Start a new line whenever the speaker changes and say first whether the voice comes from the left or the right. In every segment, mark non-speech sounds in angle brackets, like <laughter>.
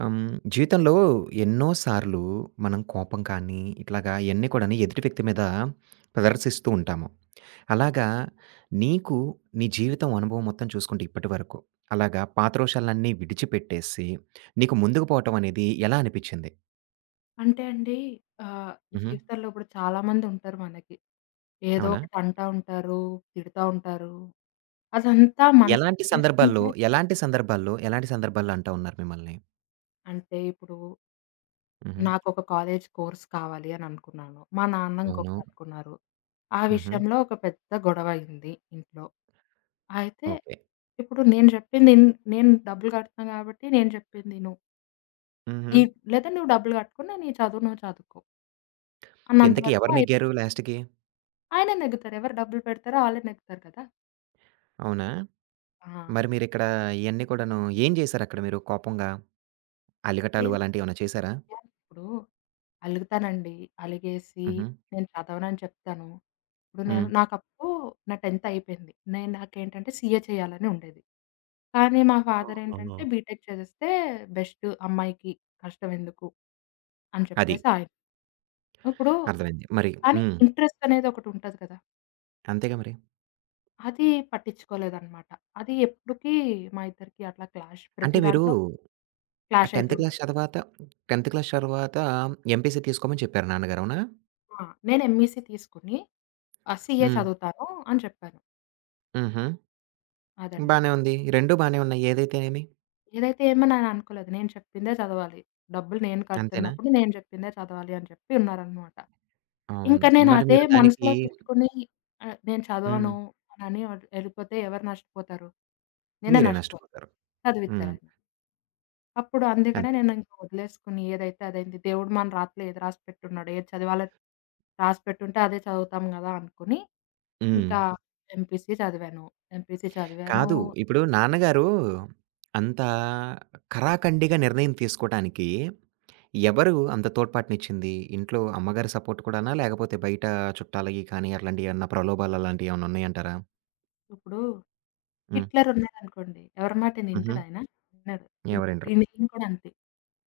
right: హ్మ్. జీవితంలో ఎన్నో సార్లు మనం కోపం కానీ, ఇట్లాగా ఇయన్నీ కూడాను ఎదుటి వ్యక్తి మీద ప్రదర్శిస్తూ ఉంటాము. అలాగా నీకు నీ జీవితం అనుభవం మొత్తం చూసుకుంటే ఇప్పటివరకు, అలాగా పాత రోషాలన్నీ విడిచిపెట్టేసి, నీకు ముందుకు పోవటం అనేది ఎలా అనిపిచ్చింది?
left: అంటే అండి ఆహ్,
right: హుహు.
left: జీవితంలో ఇప్పుడు చాలామందుంటారు మనకి. ఏదో
right: అవునా?
left: ఒకటి అంటా ఉంటారు, తిడతా ఉంటారు. అదంతా మనసుకి
right: ఎలాంటి సందర్భాల్లో,
left: తీసుకుంటే
right: ఎలాంటి సందర్భాల్లో, ఎలాంటి సందర్భాల్లో అంటా ఉన్నారు మిమ్మల్ని?
left: అంటే ఇప్పుడు
right: హుహు.
left: నాకొక కాలేజ్ కోర్స్ కావాలి అని అనుకున్నాను. మా నాన్న
right: అవును.
left: ఇంకొకటి అనుకున్నారు. ఆ
right: హుహు.
left: విషయంలో ఒక పెద్ద గొడవ అయింది ఇంట్లో. అయితే
right: ఓకే.
left: ఇప్పుడు నేను చెప్పింది ఇన్ నేను డబ్బులు కడుతున్నా కాబట్టి నేను చెప్పింది ఇను.
right: హుహు.
left: నీ లేదా నువ్వు డబ్బులు కట్టుకొని నీ చదువు నువ్వు చదువుకో అన్నంత
right: ఇంతకీ
left: వరకు
right: ఎవరు
left: అయి
right: నెగ్గారు లాస్ట్‌కి?
left: ఆయన నెగ్గుతారు. ఎవరు డబ్బులు పెడతారో ఆళ్ళే నెగ్గుతారు కదా!
right: అవునా?
left: ఆ!
right: మరి మీరిక్కడ ఇయన్నీ కూడాను ఏం జేశారక్కడ మీరు కోపంగా?
left: ఏం
right: అలిగటాలు అలాంటియేమన్నా చేశారా?
left: ఇప్పుడు అలుగుతానండి. అలిగేసి
right: హుహు.
left: నేను చదవనని చెప్తాను. ఇప్పుడు నేను
right: హ్మ్.
left: నాకప్పుడు నా 10థ్ అయిపోయింది. నాకేంటంటే సీఏ చేయాలని ఉండేది. కానీ మా ఫాదర్
right: ఆహా!
left: ఏంటంటే బీటెక్ చేసేస్తే బెస్ట్ అమ్మాయికి కష్టం ఎందుకు అని
right: అది.
left: చెప్పేసి ఆయన. ఇప్పుడు
right: అర్థమైంది. మరి
left: కానీ
right: హ్మ్.
left: ఇంట్రెస్ట్ అనేది ఒకటి ఉంటది కదా!
right: అంతేగా మరి.
left: అది పట్టించుకోలేదన్నమాట. అది ఎప్పటికి మా ఇద్దరికి అట్లా క్లాష్
right: అంటే
left: ప్రతి
right: మీరు
left: దాంట్లో
right: ఆహ్,
left: క్లాష్ అయితూ
right: 10థ్ క్లాస్
left: ఉంటది.
right: చదవాత 10థ్ క్లాస్ చర్వాత ఎంపీసీ తీసుకోమని చెప్పారు నాన్నగారు. అవునా?
left: ఆ! నేను ఎంఈసీ తీసుకొని సీఏ
right: హ్మ్.
left: చదువుతాను అని చెప్పాను.
right: హుహు.
left: అదండి.
right: బానే ఉంది. 2 బానే ఉన్నాయి. ఏదైతేనేమి.
left: ఏదైతే ఏమని ఆయన అనుకోలేదు. నేను చెప్పిందే చదవాలి. డబ్బులు నేను
right: అంతేనా?
left: కడుతున్నప్పుడు నేను చెప్పిందే చదవాలి అని చెప్పి ఉన్నారనమాట.
right: అవును.
left: ఇంకా నేను
right: మరి
left: అదే
right: మీరు దానికి
left: మనసులో పెట్టుకొని నేను
right: హ్మ్.
left: చదవను అనని ఎళ్ళిపోతే ఎవరు నష్టపోతారు? నేనే
right: మీరే
left: నష్టపోతా.
right: నష్టపోతారు. హ్మ్.
left: చదివిచ్చారాయన. అప్పుడు అందుకనే
right: అంతే.
left: నేను ఇంక వదిలేసుకొని ఏదైతే అదైంది. దేవుడు మన రాతలో ఏది రాసి పెట్టున్నాడో, ఏది చదవాలో రాసి పెట్టుంటే అదే చదువుతాం గదా! అనుకుని
right: హ్మ్.
left: ఇంకా ఎంపీసీ చదివాను. ఎంపీసీ చదివాను.
right: కాదు. ఇప్పుడు నాన్నగారు అంత కరాకండిగా నిర్ణయం తీసుకోటానికి ఎవరు అంత తోడ్పాటునిచ్చింది? ఇంట్లో అమ్మగారి సపోర్ట్ కూడానా? లేకపోతే బయట చుట్టాలయి కానీ అట్లాంటియేమన్నా ప్రలోభాలు అలాంటియేమన్నా ఉన్నాయంటారా?
left: ఇప్పుడు
right: హ్మ్.
left: హిట్లర్ ఉన్నారనుకోండి. ఎవరి మాటైనా
right: హుహు.
left: ఇంటాడాయన? వినడు. ఇన్
right: ఎవరినరు.
left: ఈయన ఈయన కూడా అంతే.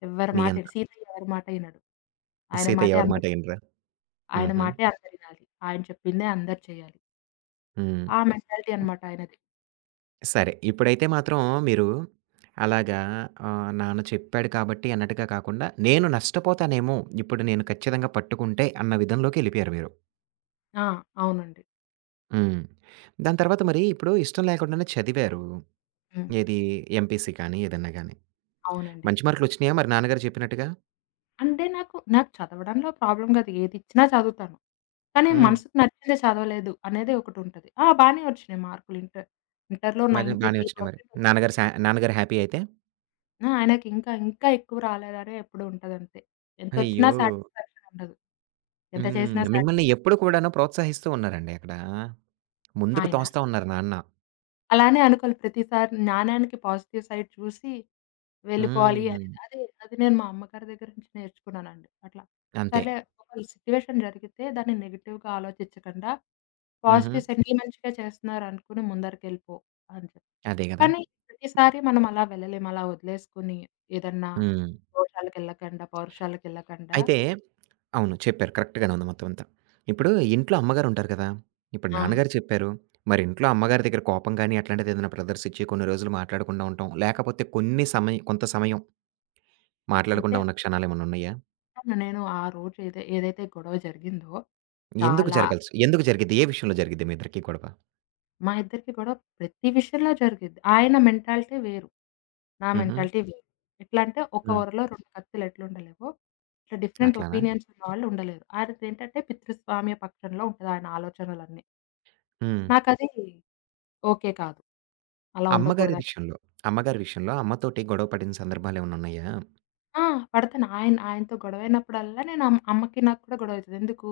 left: ఎవ్వరి
right: నీ
left: మాట
right: అంత
left: ఇనడు. సీతయ్య ఎవరి మాట ఇనడు. ఆయన
right: సీత
left: మాటే
right: ఎవరి మాట
left: అందరు
right: ఇనరా?
left: ఆయన
right: హుహు.
left: మాటే అందరినాలి. ఆయన చెప్పిందే అందరు చేయాలి.
right: హ్మ్.
left: ఆ మెంటాలిటీ అనమాట ఆయనది.
right: సరే. ఇప్పుడైతే మాత్రం మీరు అలాగా నాన్న చెప్పాడు కాబట్టి అన్నట్టుగా కాకుండా, నేను నష్టపోతానేమో! ఇప్పుడు నేను ఖచ్చితంగా పట్టుకుంటే అన్న విధంలోకి ఎళ్ళిపోయారు మీరు.
left: ఆ! అవునండి.
right: హ్మ్. దాని తర్వాత మరి ఇప్పుడు ఇష్టం లేకుండానే చదివారు.
left: హ్మ్.
right: ఏది ఎంపీసీ కానీ, ఏదన్నా గాని.
left: అవునండి.
right: మంచి మార్కులొచ్చినాయా మరి నాన్నగారు చెప్పినట్టుగా?
left: అంటే నాకు నాకు చదవడంలో ప్రాబ్లమ్ కాదు. ఏదిచ్చినా చదువుతాను. కానీ
right: హ్మ్.
left: మనసుకు నచ్చిందే చదవలేదు అనేది ఒకటుంటది. ఆ! బానే వచ్చినాయి మార్కులు. ఇంటర్‌లో
right: మరి బానే వచ్చినాయి మరి.
left: 93% వచ్చింది.
right: నాన్నగారు హ్యాపీ అయితే?
left: ఆ! ఆయనకింకా, ఇంకా ఇంకా ఎక్కువ రాలేదనే ఎప్పుడు ఉంటదంతే. ఎంతొచ్చినా
right: అయ్యో!
left: సాటిస్‌ఫాక్షన్ ఉండదు. ఎంత
right: హ్మ్.
left: చేసినా
right: మిమ్మల్ని
left: సాటిస్‌ఫాక్షన్
right: ఎప్పుడు కూడాను ప్రోత్సహిస్తూ ఉన్నారండి అక్కడ. ముందుకు
left: ఆయన.
right: తోస్తా ఉన్నారు నాన్న.
left: అలానే అనుకోవాలి ప్రతిసారి నాణేనికి పాజిటివ్ సైడ్ చూసి వెళ్ళిపోవాలి అనేది.
right: హ్మ్.
left: అది నేను మా అమ్మగారి దగ్గర నుంచి నేర్చుకున్నానండి. అట్లా.
right: అంతే.
left: సర్లే ఒకవేళ సిట్యుయేషన్ జరిగితే దాన్ని నెగెటివ్‌గా ఆలోచించకుండా
right: హుహు.
left: పాజిటివ్ సైడ్ నీ మంచిగా చేస్తున్నారు అనుకుని ముందరికెళ్ళిపో అని చెప్పి.
right: అదే గదా!
left: కానీ ప్రతిసారి మనం అలా వెళ్ళలేం. అలా వదిలేసుకొని ఏదన్నా
right: హ్మ్.
left: దోషాలకెళ్ళకండా, పౌరుషాలకెళ్ళకండా
right: అయితే అవును. చెప్పారు. కరెక్ట్‌గానే ఉంది మొత్తం అంతా. ఇప్పుడు ఇంట్లో అమ్మగారుంటారు కదా! ఇప్పుడు
left: ఆ!
right: నాన్నగారు చెప్పారు. మరి ఇంట్లో అమ్మగారి దగ్గర కోపం గాని, అట్లాంటిదేదైనా ప్రదర్శించి కొన్ని రోజులు మాట్లాడకుండా ఉండటం, లేకపోతే కొన్ని సమయ కొంత సమయం
left: అంటే
right: మాట్లాడకుండా ఉన్న క్షణాలేమన్నా ఉన్నాయా?
left: తను నేను ఆ రోజు ఏదైతే గొడవ జరిగిందో చాలా
right: ఎందుకు జరిగిద్ది? ఏ విషయంలో జరిగిద్ది మీ ఇద్దరికీ గొడవ?
left: మా ఇద్దరికి గొడవ ప్రతి విషయంలో జరిగిద్ది. ఆయన మెంటాలిటీ వేరు. నా
right: హుహు.
left: మెంటాలిటీ వేరు. ఎట్లా అంటే ఒక
right: హ్మ్.
left: వరలో 2 కత్తులు ఎట్లుండలేవో ఇట్లా డిఫరెంట్
right: అట్లానా?
left: ఒపీనియన్స్ ఉన్నవాళ్ళు ఉండలేరు. ఆయనదేంటంటే పితృస్వామ్య పక్షంలో ఉంటది ఆయన ఆలోచనలన్నీ.
right: హ్మ్.
left: నాకది ఓకే కాదు. అలా
right: అమ్మగారి
left: ఉండకూడదని.
right: విషయంలో, అమ్మగారి విషయంలో అమ్మతోటి గొడవ పడిన సందర్భాలేమన్నా ఉన్నాయా?
left: ఆ! పడతాను. ఆయనతో గొడవైనప్పుడల్లా నేను అమ్మకి నాకు కూడా గొడవ అయితది. ఎందుకు?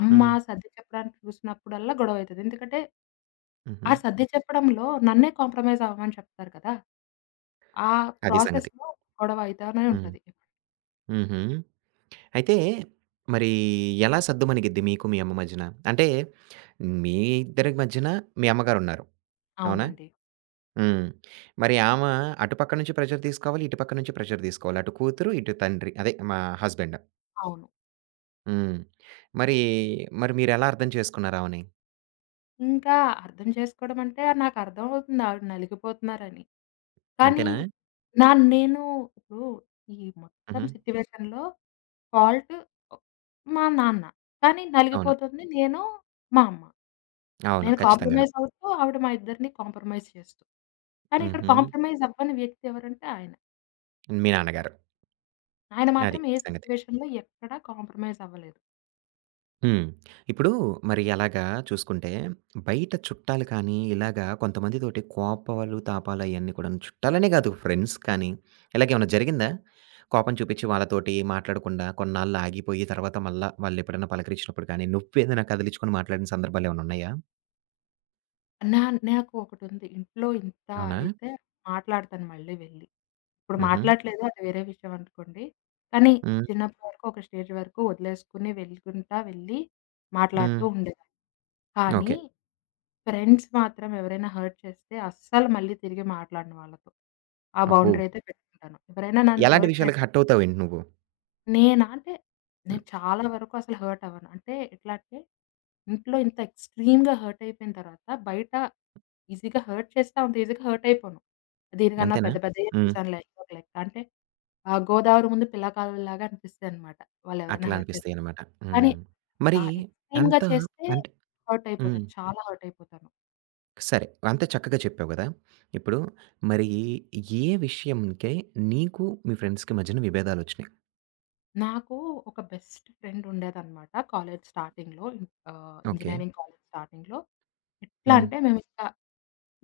left: అమ్మ
right: హ్మ్.
left: సర్ది చెప్పడానికి చూసినప్పుడల్లా గొడవ అయితది. ఎందుకంటే
right: హుహు.
left: ఆ సర్ది చెప్పడంలో నన్నే కాంప్రమైజ్ అవ్వమని చెప్తారు కదా! ఆ
right: అది సంగతి.
left: ప్రాసెస్‌లో గొడవ అయితానే
right: హ్మ్.
left: ఉంటది.
right: హుహు. అయితే మరి ఎలా సద్దుమణిగిద్ది మీకు మీ అమ్మ మధ్యన? అంటే మీ ఇద్దరి మధ్యన మీ అమ్మగారున్నారు. అవునా?
left: అవునండి.
right: హ్మ్. మరి ఆమ అటుపక్క నుంచి ప్రెషర్ తీసుకోవాలి, ఇటుపక్క నుంచి ప్రెషర్ తీసుకోవాలి. అటు కూతురు, ఇటు తండ్రి అదే మా హస్బెండ్.
left: అవును.
right: హ్మ్. మరి, మరి మీరెలా అర్థం చేసుకున్నారు ఆమెని?
left: ఇంకా అర్థం చేసుకోవడం అంటే నాకర్థమవుతుంది ఆవిడ నలిగిపోతున్నారని. కానీ
right: అంతేనా?
left: నా నేను ఇప్పుడు ఈ మొత్తం
right: హుహు.
left: సిట్యుయేషన్‌లో ఫాల్ట్ మా నాన్న. కానీ
right: అవును.
left: నలిగిపోతుంది నేను, మా అమ్మ.
right: అవును.
left: నేను
right: ఖచ్చితంగాను.
left: కాంప్రమైజ్ అవుతూ ఆవిడ మా ఇద్దరిని కాంప్రమైజ్ చేస్తూ. కానీ ఇక్కడ
right: హుహు.
left: కాంప్రమైజ్ అవ్వని వ్యక్తి ఎవరంటే ఆయన.
right: మీ నాన్నగారు.
left: ఆయన
right: అది
left: మాత్రం ఏ
right: సంగతి.
left: సిట్యుయేషన్‌లో ఎక్కడా కాంప్రమైజ్ అవ్వలేదు.
right: హ్మ్. ఇప్పుడు మరి ఎలాగా చూసుకుంటే, బయట చుట్టాలు కానీ, ఇలాగా కొంతమందితోటి కోపాలు, తాపాలు అయన్నీ కూడాను చుట్టాలనే కాదు ఫ్రెండ్స్ కానీ, ఇలాగేమన్నా జరిగిందా? కోపం చూపిచ్చి వాళ్ళతోటి మాట్లాడకుండా కొన్నాళ్ళు ఆగిపోయి తర్వాత మళ్ళా వాళ్ళెప్పుడైనా పలకరించినప్పుడు కానీ, నువ్వేదైనా కదిలిచ్చుకొని మాట్లాడిన సందర్భాలేమన్నా ఉన్నాయా?
left: నా నాకు ఒకటుంది. ఇంట్లో ఇంత
right: అవునా?
left: అయితే మాట్లాడతాను మళ్ళీ వెళ్ళి. ఇప్పుడు
right: హుహు.
left: మాట్లాడట్లేదు అది వేరే విషయం అనుకోండి. కానీ
right: హ్మ్.
left: చిన్నప్పటి వరకు ఒక స్టేజ్ వరకు వదిలేసుకొని వెళ్ళుకుంటా వెళ్ళి
right: హ్మ్.
left: మాట్లాడుతూ ఉండేదాన్ని. కానీ
right: ఓకే.
left: ఫ్రెండ్స్ మాత్రం ఎవరైనా హర్ట్ చేస్తే అస్సలు మళ్ళీ తిరిగి మాట్లాడను వాళ్ళతో. ఆ
right: అబ్బో!
left: బౌండరీ అయితే పెట్టుకుంటాను. ఎవరైనా నన్ను
right: ఎలాంటి
left: హర్ట్
right: విషయాలకి
left: చేస్తే
right: హర్ట్ అవుతావేంటి నువ్వు?
left: నేనా? అంటే నేను
right: హ్మ్.
left: చాలా వరకు అసలు హర్ట్ అవ్వను. అంటే ఎట్లా అంటే, ఇంట్లో ఇంత ఎక్స్‌ట్రీమ్‌గా హర్ట్ అయిపోయిన తర్వాత బయట ఈజీగా హర్ట్ చేస్తా అంత ఈజీగా హర్ట్ అయిపోను. దీనికన్నా
right: అంతేనా?
left: పెద్దయే
right: హ్మ్.
left: చూసానులే ఏదో ఒక లెక్క. అంటే గోదావరి ముందు పిల్లకాలువలాగా అనిపిస్తాయనమాట. వాళ్ళెవరైనా
right: అట్లా
left: హర్ట్ చేస్తే.
right: అనిపిస్తాయనమాట.
left: కానీ
right: హ్మ్. మరి
left: ఆ ఎక్స్‌ట్రీమ్‌గా
right: అంతా
left: చేస్తే
right: అంటే
left: హర్ట్
right: హ్మ్.
left: అయిపోతాను. చాలా హర్ట్ అయిపోతాను.
right: సరే. అంత చక్కగా చెప్పావు గదా! ఇప్పుడు మరి ఏ విషయంకై నీకు, మీ ఫ్రెండ్స్‌కి మధ్యన విభేదాలొచ్చినియి?
left: నాకు ఒక బెస్ట్ ఫ్రెండ్ ఉండేదనమాట.
right: ఓకే.
left: ఇంజినీరింగ్ కాలేజ్ స్టార్టింగ్‌లో. ఎట్లా
right: హ్మ్.
left: అంటే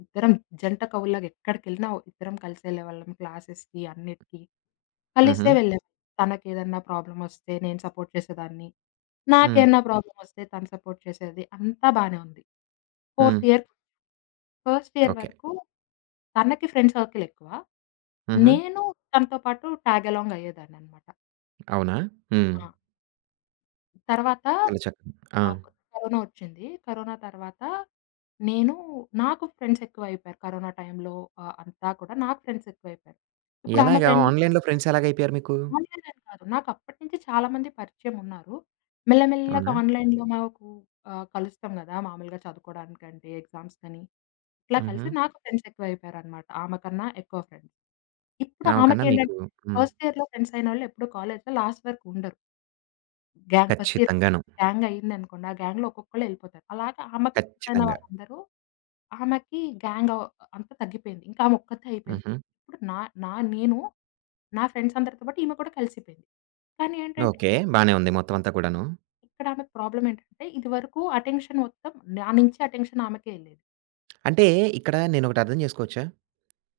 left: ఇద్దరం జంట కవుల్లాగా ఎక్కడికెళ్ళినా ఇద్దరం కలిసే వెళ్ళేవాళ్ళం క్లాసెస్‌కి, అన్నిటికి.
right: హుహు.
left: కలిసే వెళ్ళేవాళ్ళం. తనకేదన్నా ప్రాబ్లమొస్తే నేను సపోర్ట్ చేసేదాన్ని.
right: హ్మ్.
left: నాకేమన్నా ప్రాబ్లమొస్తే తను సపోర్ట్ చేసేది. అంతా బానే ఉంది.
right: హ్మ్.
left: Fourth year first year
right: okay.
left: వరకు తనకి ఫ్రెండ్ సర్కిల్ ఎక్కువ.
right: హుహు.
left: నేను తనతో పాటు టాగ్ ఎలాంగ్ అయ్యేదాన్ననమాట.
right: అవునా? హ్మ్.
left: ఆ! తర్వాత
right: చాలా చక్కగా ఆ!
left: ఆహ్, కరోనా ఒచ్చింది. కరోనా తర్వాత నేను నాకు ఫ్రెండ్స్ ఎక్కువైపోయారు. కరోనా టైంలో అంతా కూడా నాకు ఫ్రెండ్స్ ఎక్కువైపోయారు. ఇప్పుడు ఆమె
right: ఎలాగా?
left: ఫ్రెండ్స్
right: ఆన్‌లైన్‌లో ఫ్రెండ్స్ ఎలాగైపోయారు మీకు?
left: ఆన్‌లైన్‌లని కాదు. నాకప్పటి నుంచి చాలా మంది పరిచయం ఉన్నారు. మెల్ల మెల్లగా
right: అవునా?
left: ఆన్‌లైన్‌లో మాకు కలుస్తాం గదా! మామూలుగా చదువుకోవడానికంటే ఎగ్జామ్స్‌కని ఇట్లా
right: హుహు.
left: కలిసి నాకు ఫ్రెండ్స్ ఎక్కువైపోయారనమాట. ఆమె కన్నా ఎక్కువ ఫ్రెండ్స్. ఇప్పుడు
right: ఆమె కన్నా మీకు
left: ఆమెకేంటంటే
right: హ్మ్.
left: ఫస్ట్ ఇయర్‌లో ఫ్రెండ్స్ అయినోళ్ళు ఎప్పుడు కాలేజ్‌లో లాస్ట్ వరకు ఉండరు. గ్యాంగ్ ఫస్ట్ ఇయర్
right: ఖచ్చితంగాను.
left: గ్యాంగ్ అయిందనుకోండి. ఆ గ్యాంగ్‌లో ఒక్కొక్కళ్ళు ఎళ్ళిపోతారు. అలాగా ఆమెకు ఫ్రెండ్స్ అయిన
right: ఖచ్చితంగా.
left: వాళ్ళందరూ ఆమెకి గ్యాంగ్ ఆహ్, అంతా తగ్గిపోయింది. ఇంకా ఆమె ఒక్కతే అయిపోయింది.
right: హుహు.
left: ఇప్పుడు నా నా నేను నా ఫ్రెండ్స్ అందరితో పాటు ఈమె కూడా కలిసిపోయింది. కానీ ఏంటంటే
right: ఓకే. బానే ఉంది మొత్తం అంతా కూడాను.
left: ఇక్కడ ఆమెకు ప్రాబ్లమ్ ఏంటంటే ఇదివరకు అటెన్షన్ మొత్తం నా నుంచి అటెన్షన్ ఆమెకే ఎళ్ళేది.
right: అంటే ఇక్కడ నేనొకటి అర్థం జేసుకోవచ్చా?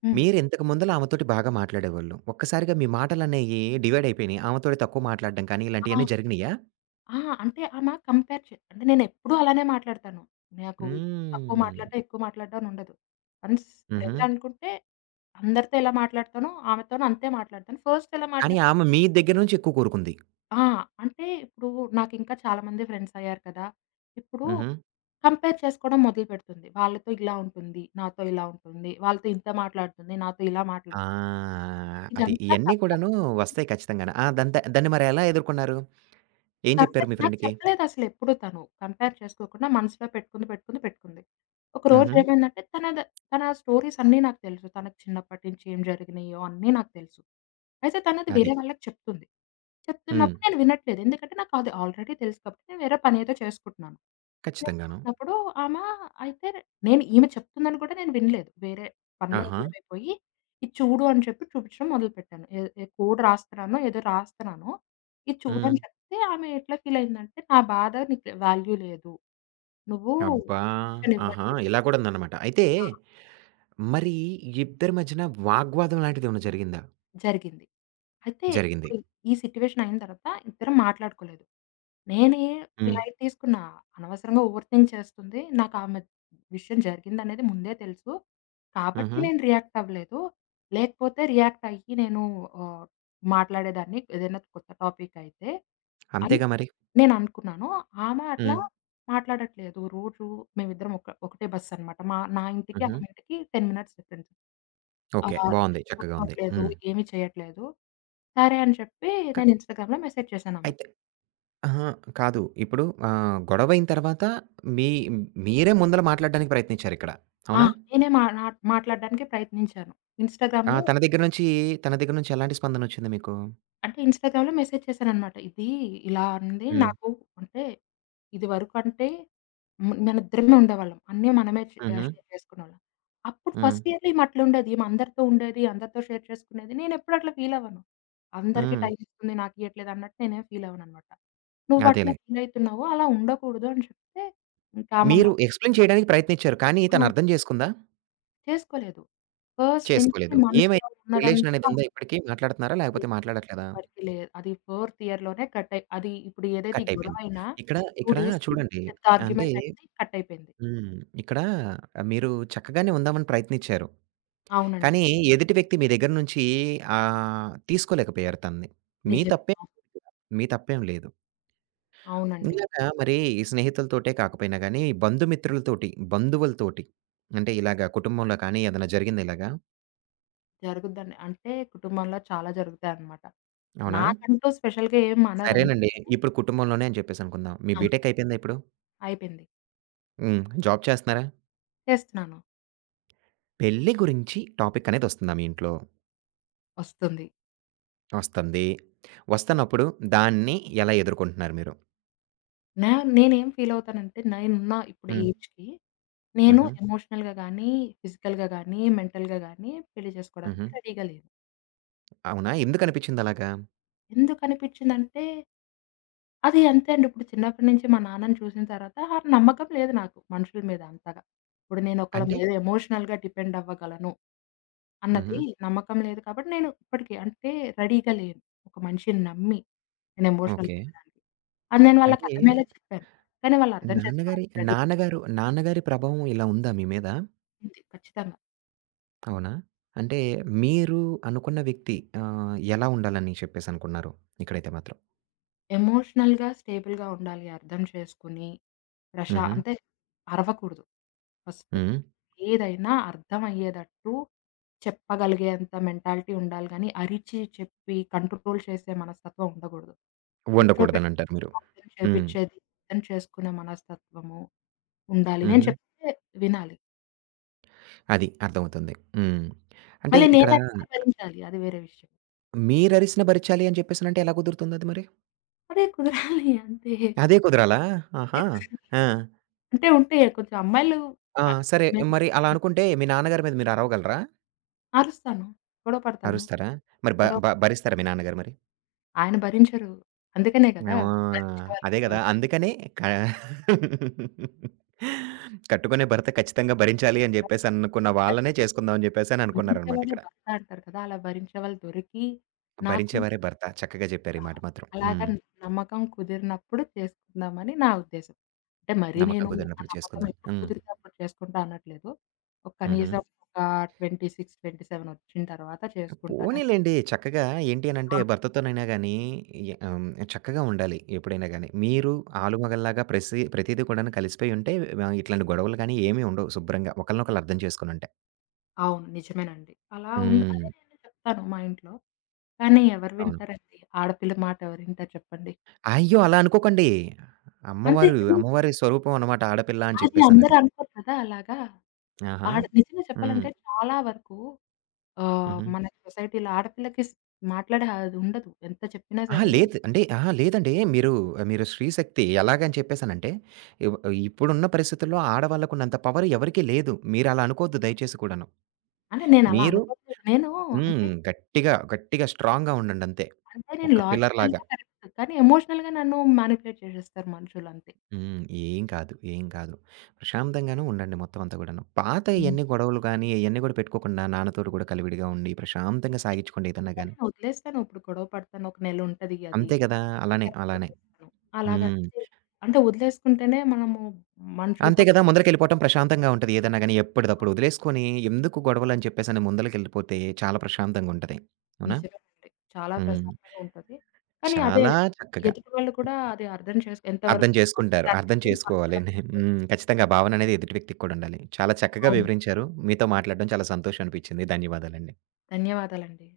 left: హ్మ్.
right: మీరింతకు ముందల ఆమెతోటి బాగా మాట్లాడేవాళ్ళు. ఒక్కసారిగా మీ మాటలనేయి డివైడ్ అయిపోయినియి. ఆమెతోటి తక్కువ మాట్లాడడం కానీ,
left: ఆ!
right: ఇలాంటియన్నీ జరిగినియా?
left: ఆ! అంటే ఆమ కంపేర్ చే అంటే నేనెప్పుడూ అలానే మాట్లాడతాను. నాకు తక్కువ
right: హ్మ్.
left: మాట్లాడడం, ఎక్కువ మాట్లాడడం అని ఉండదు. వన్స్
right: హుహు.
left: ఫ్రెండ్ అనుకుంటే అందరితో ఎలా మాట్లాడతానో ఆమెతోను అంతే మాట్లాడతాను. ఫస్ట్ ఎలా మాట్లా
right: కానీ ఆమె మీ దగ్గర నుంచి ఎక్కువ కోరుకుంది.
left: ఆ! అంటే ఇప్పుడు నాకింకా చాలా మంది ఫ్రెండ్స్ అయ్యారు కదా! ఇప్పుడు
right: హుహు.
left: కంపేర్ చేసుకోవడం మొదలుపెడుతుంది. వాళ్ళతో ఇలా ఉంటుంది, నాతో ఇలా ఉంటుంది, వాళ్ళతో ఇంత మాట్లాడుతుంది, నాతో ఇలా మాట్లాడుతుంది.
right: ఆ! అది.
left: ఇదంతా
right: ఇయన్నీ
left: కంపేర్
right: కూడాను వస్తాయి ఖచ్చితంగాను. ఆ! దంత దాన్ని మరి ఎలా ఎదుర్కొన్నారు? ఏం జెప్పారు
left: కంపేర్
right: మీ
left: నాకు
right: ఫ్రెండ్‌కి?
left: చెప్పలేదసలెప్పుడు తను. కంపేర్ చేసుకోకుండా మనసులో పెట్టుకుంది. ఒకరోజు
right: హుహు.
left: ఏమైందంటే తన స్టోరీస్ అన్నీ నాకు తెలుసు. తనకి చిన్నప్పటి నుంచి ఏం జరిగినాయో అన్నీ నాకు తెలుసు. అయితే తనది
right: అది.
left: వేరే వాళ్ళకి చెప్తుంది.
right: హ్మ్.
left: చెప్తున్నప్పుడు నేను వినట్లేదు. ఎందుకంటే నాకది ఆల్రెడీ తెలుసు కాబట్టి నేను వేరే పనేదో చేసుకుంటున్నాను.
right: ఖచ్చితంగాను.
left: చేసుకుంటున్నప్పుడు ఆమ అయితే నేను ఈమె చెప్తుందని కూడా నేను వినలేదు. వేరే పనిలో
right: ఆహా!
left: లీనమైపోయి, ఇది చూడు అని చెప్పి చూపించడం మొదలుపెట్టాను. ఏ ఏ కోడ్ రాస్తున్నానో ఏదో రాస్తున్నాను. ఇది
right: హ్మ్.
left: చూడని చెప్తే ఆమె ఎట్లా ఫీల్ అయిందంటే, "నా బాధ నీకు వాల్యూ లేదు. నువ్వు
right: అబ్బా!
left: అటెన్షన్
right: ఆహా!
left: ఇవ్వట్లేదు".
right: ఇలా కూడా ఉందన్నమాట. అయితే
left: ఆ!
right: మరి ఇద్దరి మధ్యన వాగ్వాదం లాంటిదేమన్నా జరిగిందా?
left: జరిగింది. అయితే
right: జరిగింది.
left: ఇప్పుడు ఈ సిట్యుయేషన్ అయిన తర్వాత ఇద్దరం మాట్లాడుకోలేదు. నేనే
right: హ్మ్.
left: ఫ్లైట్ తీసుకున్నా. అనవసరంగా ఓవర్ థింక్ చేస్తుంది. నాకు ఆమె విషయం జరిగిందనేది ముందే తెలుసు. కాబట్టి
right: హుహు.
left: నేను రియాక్ట్ అవ్వలేదు. లేకపోతే రియాక్ట్ అయ్యి నేను ఆహ్, మాట్లాడేదాన్ని ఏదైనా కొత్త టాపిక్ అయితే అని
right: అంతేగా మరి.
left: నేను అనుకున్నాను. ఆమె అట్లా
right: హ్మ్.
left: మాట్లాడట్లేదు. రోజు మేమిద్దరం ఒకటే బస్సనమాట. నా ఇంటికి
right: హుహు.
left: ఆమె ఇంటికి 10 మినిట్స్ డిఫరెన్స్. ఆ!
right: ఓకే. బావుంది. చక్కగా ఉంది.
left: కూర్చోట్లేదు,
right: హ్మ్.
left: ఏమి చేయట్లేదు. సరే అని చెప్పి
right: క
left: నేను ఇన్‌స్టాగ్రామ్‌లో మెసేజ్ చేశానన్నమాట.
right: అయితే అహా! కాదు. ఇప్పుడు గొడవయిన తర్వాత మీ మీరే ముందల మాట్లాడడానికి ప్రయత్నించారిక్కడ.
left: ఆ!
right: అవునా?
left: నేనే మా నా మాట్లాడడానికి ప్రయత్నించాను.
right: ఆ!
left: ఇన్‌స్టాగ్రామ్‌లో
right: తన దగ్గర నుంచి ఎలాంటి స్పందనొచ్చింది మీకు?
left: ఇన్‌స్టాగ్రామ్‌లో మెసేజ్ చేశాననమాట. ఇలా అంది
right: హ్మ్.
left: నాకు. అంటే ఇదివరకంటే మనిద్దరమే ఉండేవాళ్ళం. అన్నీ మనమే
right: హుహు.
left: షేర్ చేసుకునేవాళ్ళం. అప్పుడు
right: హ్మ్.
left: ఫస్ట్ ఇయర్‌లో ఈమె అట్లుండేది. ఈమె అందరితో ఉండేది. అందరితో షేర్ చేసుకునేది. నేనెప్పుడు అట్లా ఫీల్ అవ్వను. అందరికీ
right: హ్మ్.
left: టైమ్ ఇస్తుంది. నాకియ్యట్లేదు అన్నట్టు నేనేం ఫీల్ అవ్వననమాట. నువ్వట్లా
right: అదేలే.
left: ఫీల్ అయితున్నావు. అలా ఉండకూడదు అని చెప్తే ఇంకా ఆమె మ
right: మీరు ఎక్స్‌ప్లెయిన్ చేయడానికి ప్రయత్నించారు. కానీ తను
left: హ్మ్.
right: అర్థం చేసుకుందా?
left: చేసుకోలేదు. ఫస్ట్ నుంచి
right: చేసుకోలేదు. ఏమైంది?
left: మనసులో
right: రిలేషన్
left: ఉన్నదంతా
right: అనేదుందా ఇప్పటికి? మాట్లాడుతున్నారా? లేకపోతే మాట్లాడట్లేదా?
left: వరకి లేదు. అది ఫోర్త్ ఇయర్‌లోనే కట్ అయి అది ఇప్పుడు ఏదైతే ఈ
right: కట్ అయిపోయింది.
left: గొడవైనా
right: ఇక్కడ
left: 2
right: ఇక్కడ
left: డేస్‌కి
right: చూడండి
left: పెద్ద
right: అంటే
left: ఆర్గ్యుమెంట్ అయింది. కట్ అయిపోయింది.
right: హ్మ్. ఇక్కడ మీరు చక్కగానే ఉందామని ప్రయత్నించారు.
left: అవునండి.
right: కానీ ఎదుటి వ్యక్తి మీ దగ్గర నుంచి తీసుకోలేకపోయారు తనని. మీ
left: నిజమే.
right: తప్పేం
left: అవును.
right: లేదు. మీ తప్పేం లేదు.
left: అవునండి.
right: ఇలాగా మరి ఈ స్నేహితులతోటే కాకపోయినా గానీ, బంధుమిత్రులతోటి, బంధువులతోటి అంటే ఇలాగ కుటుంబంలో కానీ ఏదైనా జరిగిందా ఇలాగా?
left: జరుగుద్దండి. అంటే కుటుంబంలో చాలా జరుగుతాయన్నమాట.
right: అవునా?
left: నాకంటూ స్పెషల్‌గా ఏం అనరు.
right: సరేనండి.
left: ఎందుకంటే
right: ఇప్పుడు కుటుంబంలోనే అని చెప్పేసి అనుకుందాం. మీ
left: ఆ!
right: బీటెక్ అయిపోయిందా ఇప్పుడు?
left: అయిపోయింది.
right: హ్మ్. జాబ్ చేస్తున్నారా?
left: చేస్తున్నాను.
right: పెళ్లి గురించి టాపిక్ అనేది వస్తుందా మీ ఇంట్లో?
left: వస్తుంది.
right: వస్తుంది. వస్తున్నప్పుడు దాన్ని ఎలా ఎదుర్కొంటున్నారు మీరు?
left: నా నేనేం ఫీల్ అవుతానంటే నేనున్న ఇప్పుడు
right: హ్మ్.
left: ఏజ్‌కి నేను
right: హుహు.
left: ఎమోషనల్‌గా గానీ, ఫిజికల్‌గా గానీ, మెంటల్‌గా గానీ పెళ్లి
right: హుహు.
left: చేసుకోవడానికి రెడీగా లేను.
right: అవునా? ఎందుకనిపిచ్చిందలాగా?
left: ఎందుకనిపిచ్చిందంటే అది అంతే అండి. ఇప్పుడు చిన్నప్పటి నుంచి మా నాన్నని చూసిన తర్వాత ఆ నమ్మకం లేదు నాకు మనుషుల మీద అంతగా. ఇప్పుడు నేను ఒకళ్ళ
right: అంటే?
left: మీద ఎమోషనల్‌గా డిపెండ్ అవ్వగలను
right: హుహు.
left: అన్నది నమ్మకం లేదు కాబట్టి నేను ఇప్పటికి అంటే రెడీగా లేను. ఒక మనిషిని నమ్మి నేను ఎమోషనల్‌గా
right: ఓకే.
left: ఉండడానికి. అది నేను వాళ్ళకి
right: అంటే
left: అర్థమయ్యేలా చెప్పాను. కానీ వాళ్ళు అర్థం
right: నాన్నగారి
left: చేసుకోవడానికి రెడీ
right: నాన్నగారి ప్రభావం ఇలా ఉందా మీ మీద?
left: ఉంది ఖచ్చితంగా.
right: అవునా? అంటే మీరు అనుకున్న వ్యక్తి ఎలా ఉండాలని చెప్పేసనుకున్నారు ఇక్కడైతే మాత్రం?
left: ఎమోషనల్‌గా స్టేబుల్‌గా ఉండాలి. అర్థం చేసుకొని, ప్రశా
right: హుహు.
left: అంటే అరవకూడదు ఫస్ట్.
right: హ్మ్.
left: ఏదైనా అర్థమయ్యేటట్టు చెప్పగలిగేంత మెంటాలిటీ ఉండాలి గానీ, అరిచి చెప్పి కంట్రోల్ చేసే మనస్తత్వం ఉండకూడదు. కూర్చోబెట్టి
right: ఉండకూడదనంటారు మీరు.
left: అర్థం
right: హ్మ్.
left: చేపిచ్చేది, అర్థం చేసుకునే మనస్తత్వము ఉండాలి. నేను
right: హుహు.
left: చెప్తే వినాలి.
right: అది. అర్థమవుతుంది. హ్మ్. అంటే
left: మళ్ళీ
right: ఇక్కడ
left: నేనరిస్తే భరించాలి అది వేరే విషయం.
right: మీరరిసిన భరించాలి అని చెప్పేసనంటే ఎలా కుదురుతుందది మరి?
left: అదే కుదరాలి అంతే.
right: అదే కుదరాలా?
left: అదే
right: ఆహా!
left: కుదరాలి.
right: ఆ!
left: అంటే ఉంటాయి కొంచెం అమ్మాయిలు
right: ఆ!
left: ఆహ్,
right: సరే.
left: మేము
right: మరి అలా
left: <unintelligible>
right: అనుకుంటే మీ నాన్నగారి మీద మీరు అరవగలరా?
left: అరుస్తాను. గొడవ పడతాను.
right: అరుస్తారా? మరి బ
left: గొడవ
right: బ భరిస్తారా మీ నాన్నగారు మరి?
left: ఆయన భరించరు. అందుకనే
right: ఆ!
left: కదా! భరించేవాళ్ళు
right: అదే గదా!
left: కావాలి.
right: అందుకనే క కట్టుకునే భర్త ఖచ్చితంగా భరించాలి అని జెప్పేసి అనుకున్న
left: భరి
right: వాళ్ళనే
left: భరిస్తే
right: చేసుకుందాం అని జెప్పేసని అనుకున్నారనమాట
left: భరించేవాడే
right: ఇక్కడ.
left: భర్త అంటారు కదా! అలా భరించేవాళ్ళు దొరికి, నాకు
right: భరించేవారే భర్త. చక్కగా జెప్పారు ఈ
left: ఆహ్,
right: మాట మాత్రం.
left: అలాగా
right: హ్మ్.
left: నమ్మకం కుదిరినప్పుడు చేసుకుందామని నా ఉద్దేశం. అంటే మరీ
right: నమ్మకం
left: నేను ఆ
right: కుదిరినప్పుడు
left: నమ్మకం
right: చేసుకుందాం.
left: ఎప్పుడు
right: హ్మ్.
left: కుదిరితే అప్పుడు చేసుకుంటా అనట్లేదు. ఒక
right: హుహు.
left: కనీసం ఒక 26, 27 వచ్చిన తర్వాత చేసుకుంటానని
right: పోనీలెండి. చక్కగా ఏంటి అనంటే
left: ఆ!
right: భర్తతోనైనా గానీ, య ఆహ్, చక్కగా ఉండాలి ఎప్పుడైనా గానీ. మీరు ఆలుమగల్లాగా ప్రతీదీ కూడాను కలిసిపోయి ఉంటే ఇట్లాంటి గొడవలు గానీ ఏమీ ఉండవు శుభ్రంగా. ఒకళ్ళనొకళ్ళు అర్థం చేసుకొనుంటే.
left: అవును. నిజమేనండి. అలా ఉండ
right: హ్మ్.
left: అదే నేను చెప్తాను మా ఇంట్లో. కానీ ఎవరు
right: అవును.
left: వింటారండి? ఆడపిల్ల మాట ఎవరు వింటారు చెప్పండి?
right: అయ్యో! అలా అనుకోకండి.
left: అంతే
right: అమ్మవారు,
left: కానీ
right: అమ్మవారి స్వరూపం అనమాట ఆడపిల్ల అని
left: అది అందరూ
right: చెప్పేసనంటే.
left: అనుకోరు కదా! అలాగా.
right: ఆహా!
left: నిజంగా
right: హ్మ్.
left: చెప్పాలంటే చాలా వరకు
right: హుహు.
left: మన సొసైటీలో ఆడపిల్లకి స్ మాట్లాడే అది ఉండదు. ఎంత చెప్పినా
right: అహా!
left: సరే.
right: లేదు. అంటే అహా! లేదండి. మీరు, మీరు స్త్రీ శక్తి ఎలాగని చెప్పేసనంటే, ఇవ్ ఇప్పుడున్న పరిస్థితుల్లో ఆడవాళ్ళకున్నంత పవర్ ఎవరికీ లేదు. మీరలా అనుకోవద్దు దయచేసి కూడాను.
left: అంటే నేను అలా
right: మీరు
left: అనుకోవట్లేదు. నేను
right: హ్మ్.
left: అంటే,
right: గట్టిగా స్ట్రాంగ్‌గా ఉండండంతే.
left: అంటే నేను
right: ఒక పిల్లర్‌లాగా.
left: లాజికల్‌గా కరెక్ట్. కానీ ఎమోషనల్‌గా నన్ను మానిప్యులేట్ చేసేస్తారు మనుషులు అంతే.
right: హ్మ్. ఏం కాదు, ఏం కాదు. ప్రశాంతంగానే ఉండండి మొత్తం అంతా కూడాను. పాత
left: హ్మ్.
right: ఇయన్నీ గొడవలు గానీ, ఇయన్నీ గూడా పెట్టుకోకుండా నాన్నతోటి గూడా కలివిడిగా ఉండి, ప్రశాంతంగా సాగిచ్చుకోండి ఏదన్నా
left: అంటే
right: గానీ.
left: నేను వదిలేస్తాను. ఇప్పుడు గొడవ పడతాను. ఒక నెల ఉంటది అది.
right: అంతే గదా! అలానే,
left: తర్వాత
right: అలానే.
left: వదిలేస్తాను. అలాగంతే.
right: హ్మ్.
left: అంటే అంటే వదిలేసుకుంటేనే మనము
right: అంతే
left: మనుషులతో
right: గదా! ముందలకెళ్ళిపోవటం ప్రశాంతంగా ఉంటది ఏదన్నా గానీ. ఎప్పటిదప్పుడు వదిలేసుకొని, ఎందుకు గొడవలని చెప్పేసని ముందలకెళ్ళిపోతే చాలా ప్రశాంతంగుంటది. అవునా?
left: నిజమేనండి. చాలా
right: హ్మ్.
left: ప్రశాంతంగా ఉంటది. కానీ అదే
right: చాలా చక్కగా
left: ఎదుటి వాళ్ళు కూడా అది అర్థం చేసు
right: అర్థం
left: ఎంతవరకు మీరు
right: చేసుకుంటారు. అర్థం
left: పట్టిస్తారనేది వాళ్ళు కూడా
right: చేసుకోవాలి.
left: అర్థం చేసు
right: హ్మ్. ఖచ్చితంగా ఆ భావన అనేది ఎదుటి వ్యక్తికి కూడా ఉండాలి. చాలా చక్కగా
left: అవును.
right: వివరించారు. మీతో మాట్లాడడం చాలా సంతోషం అనిపించింది. ధన్యవాదాలండి.
left: ధన్యవాదాలండి.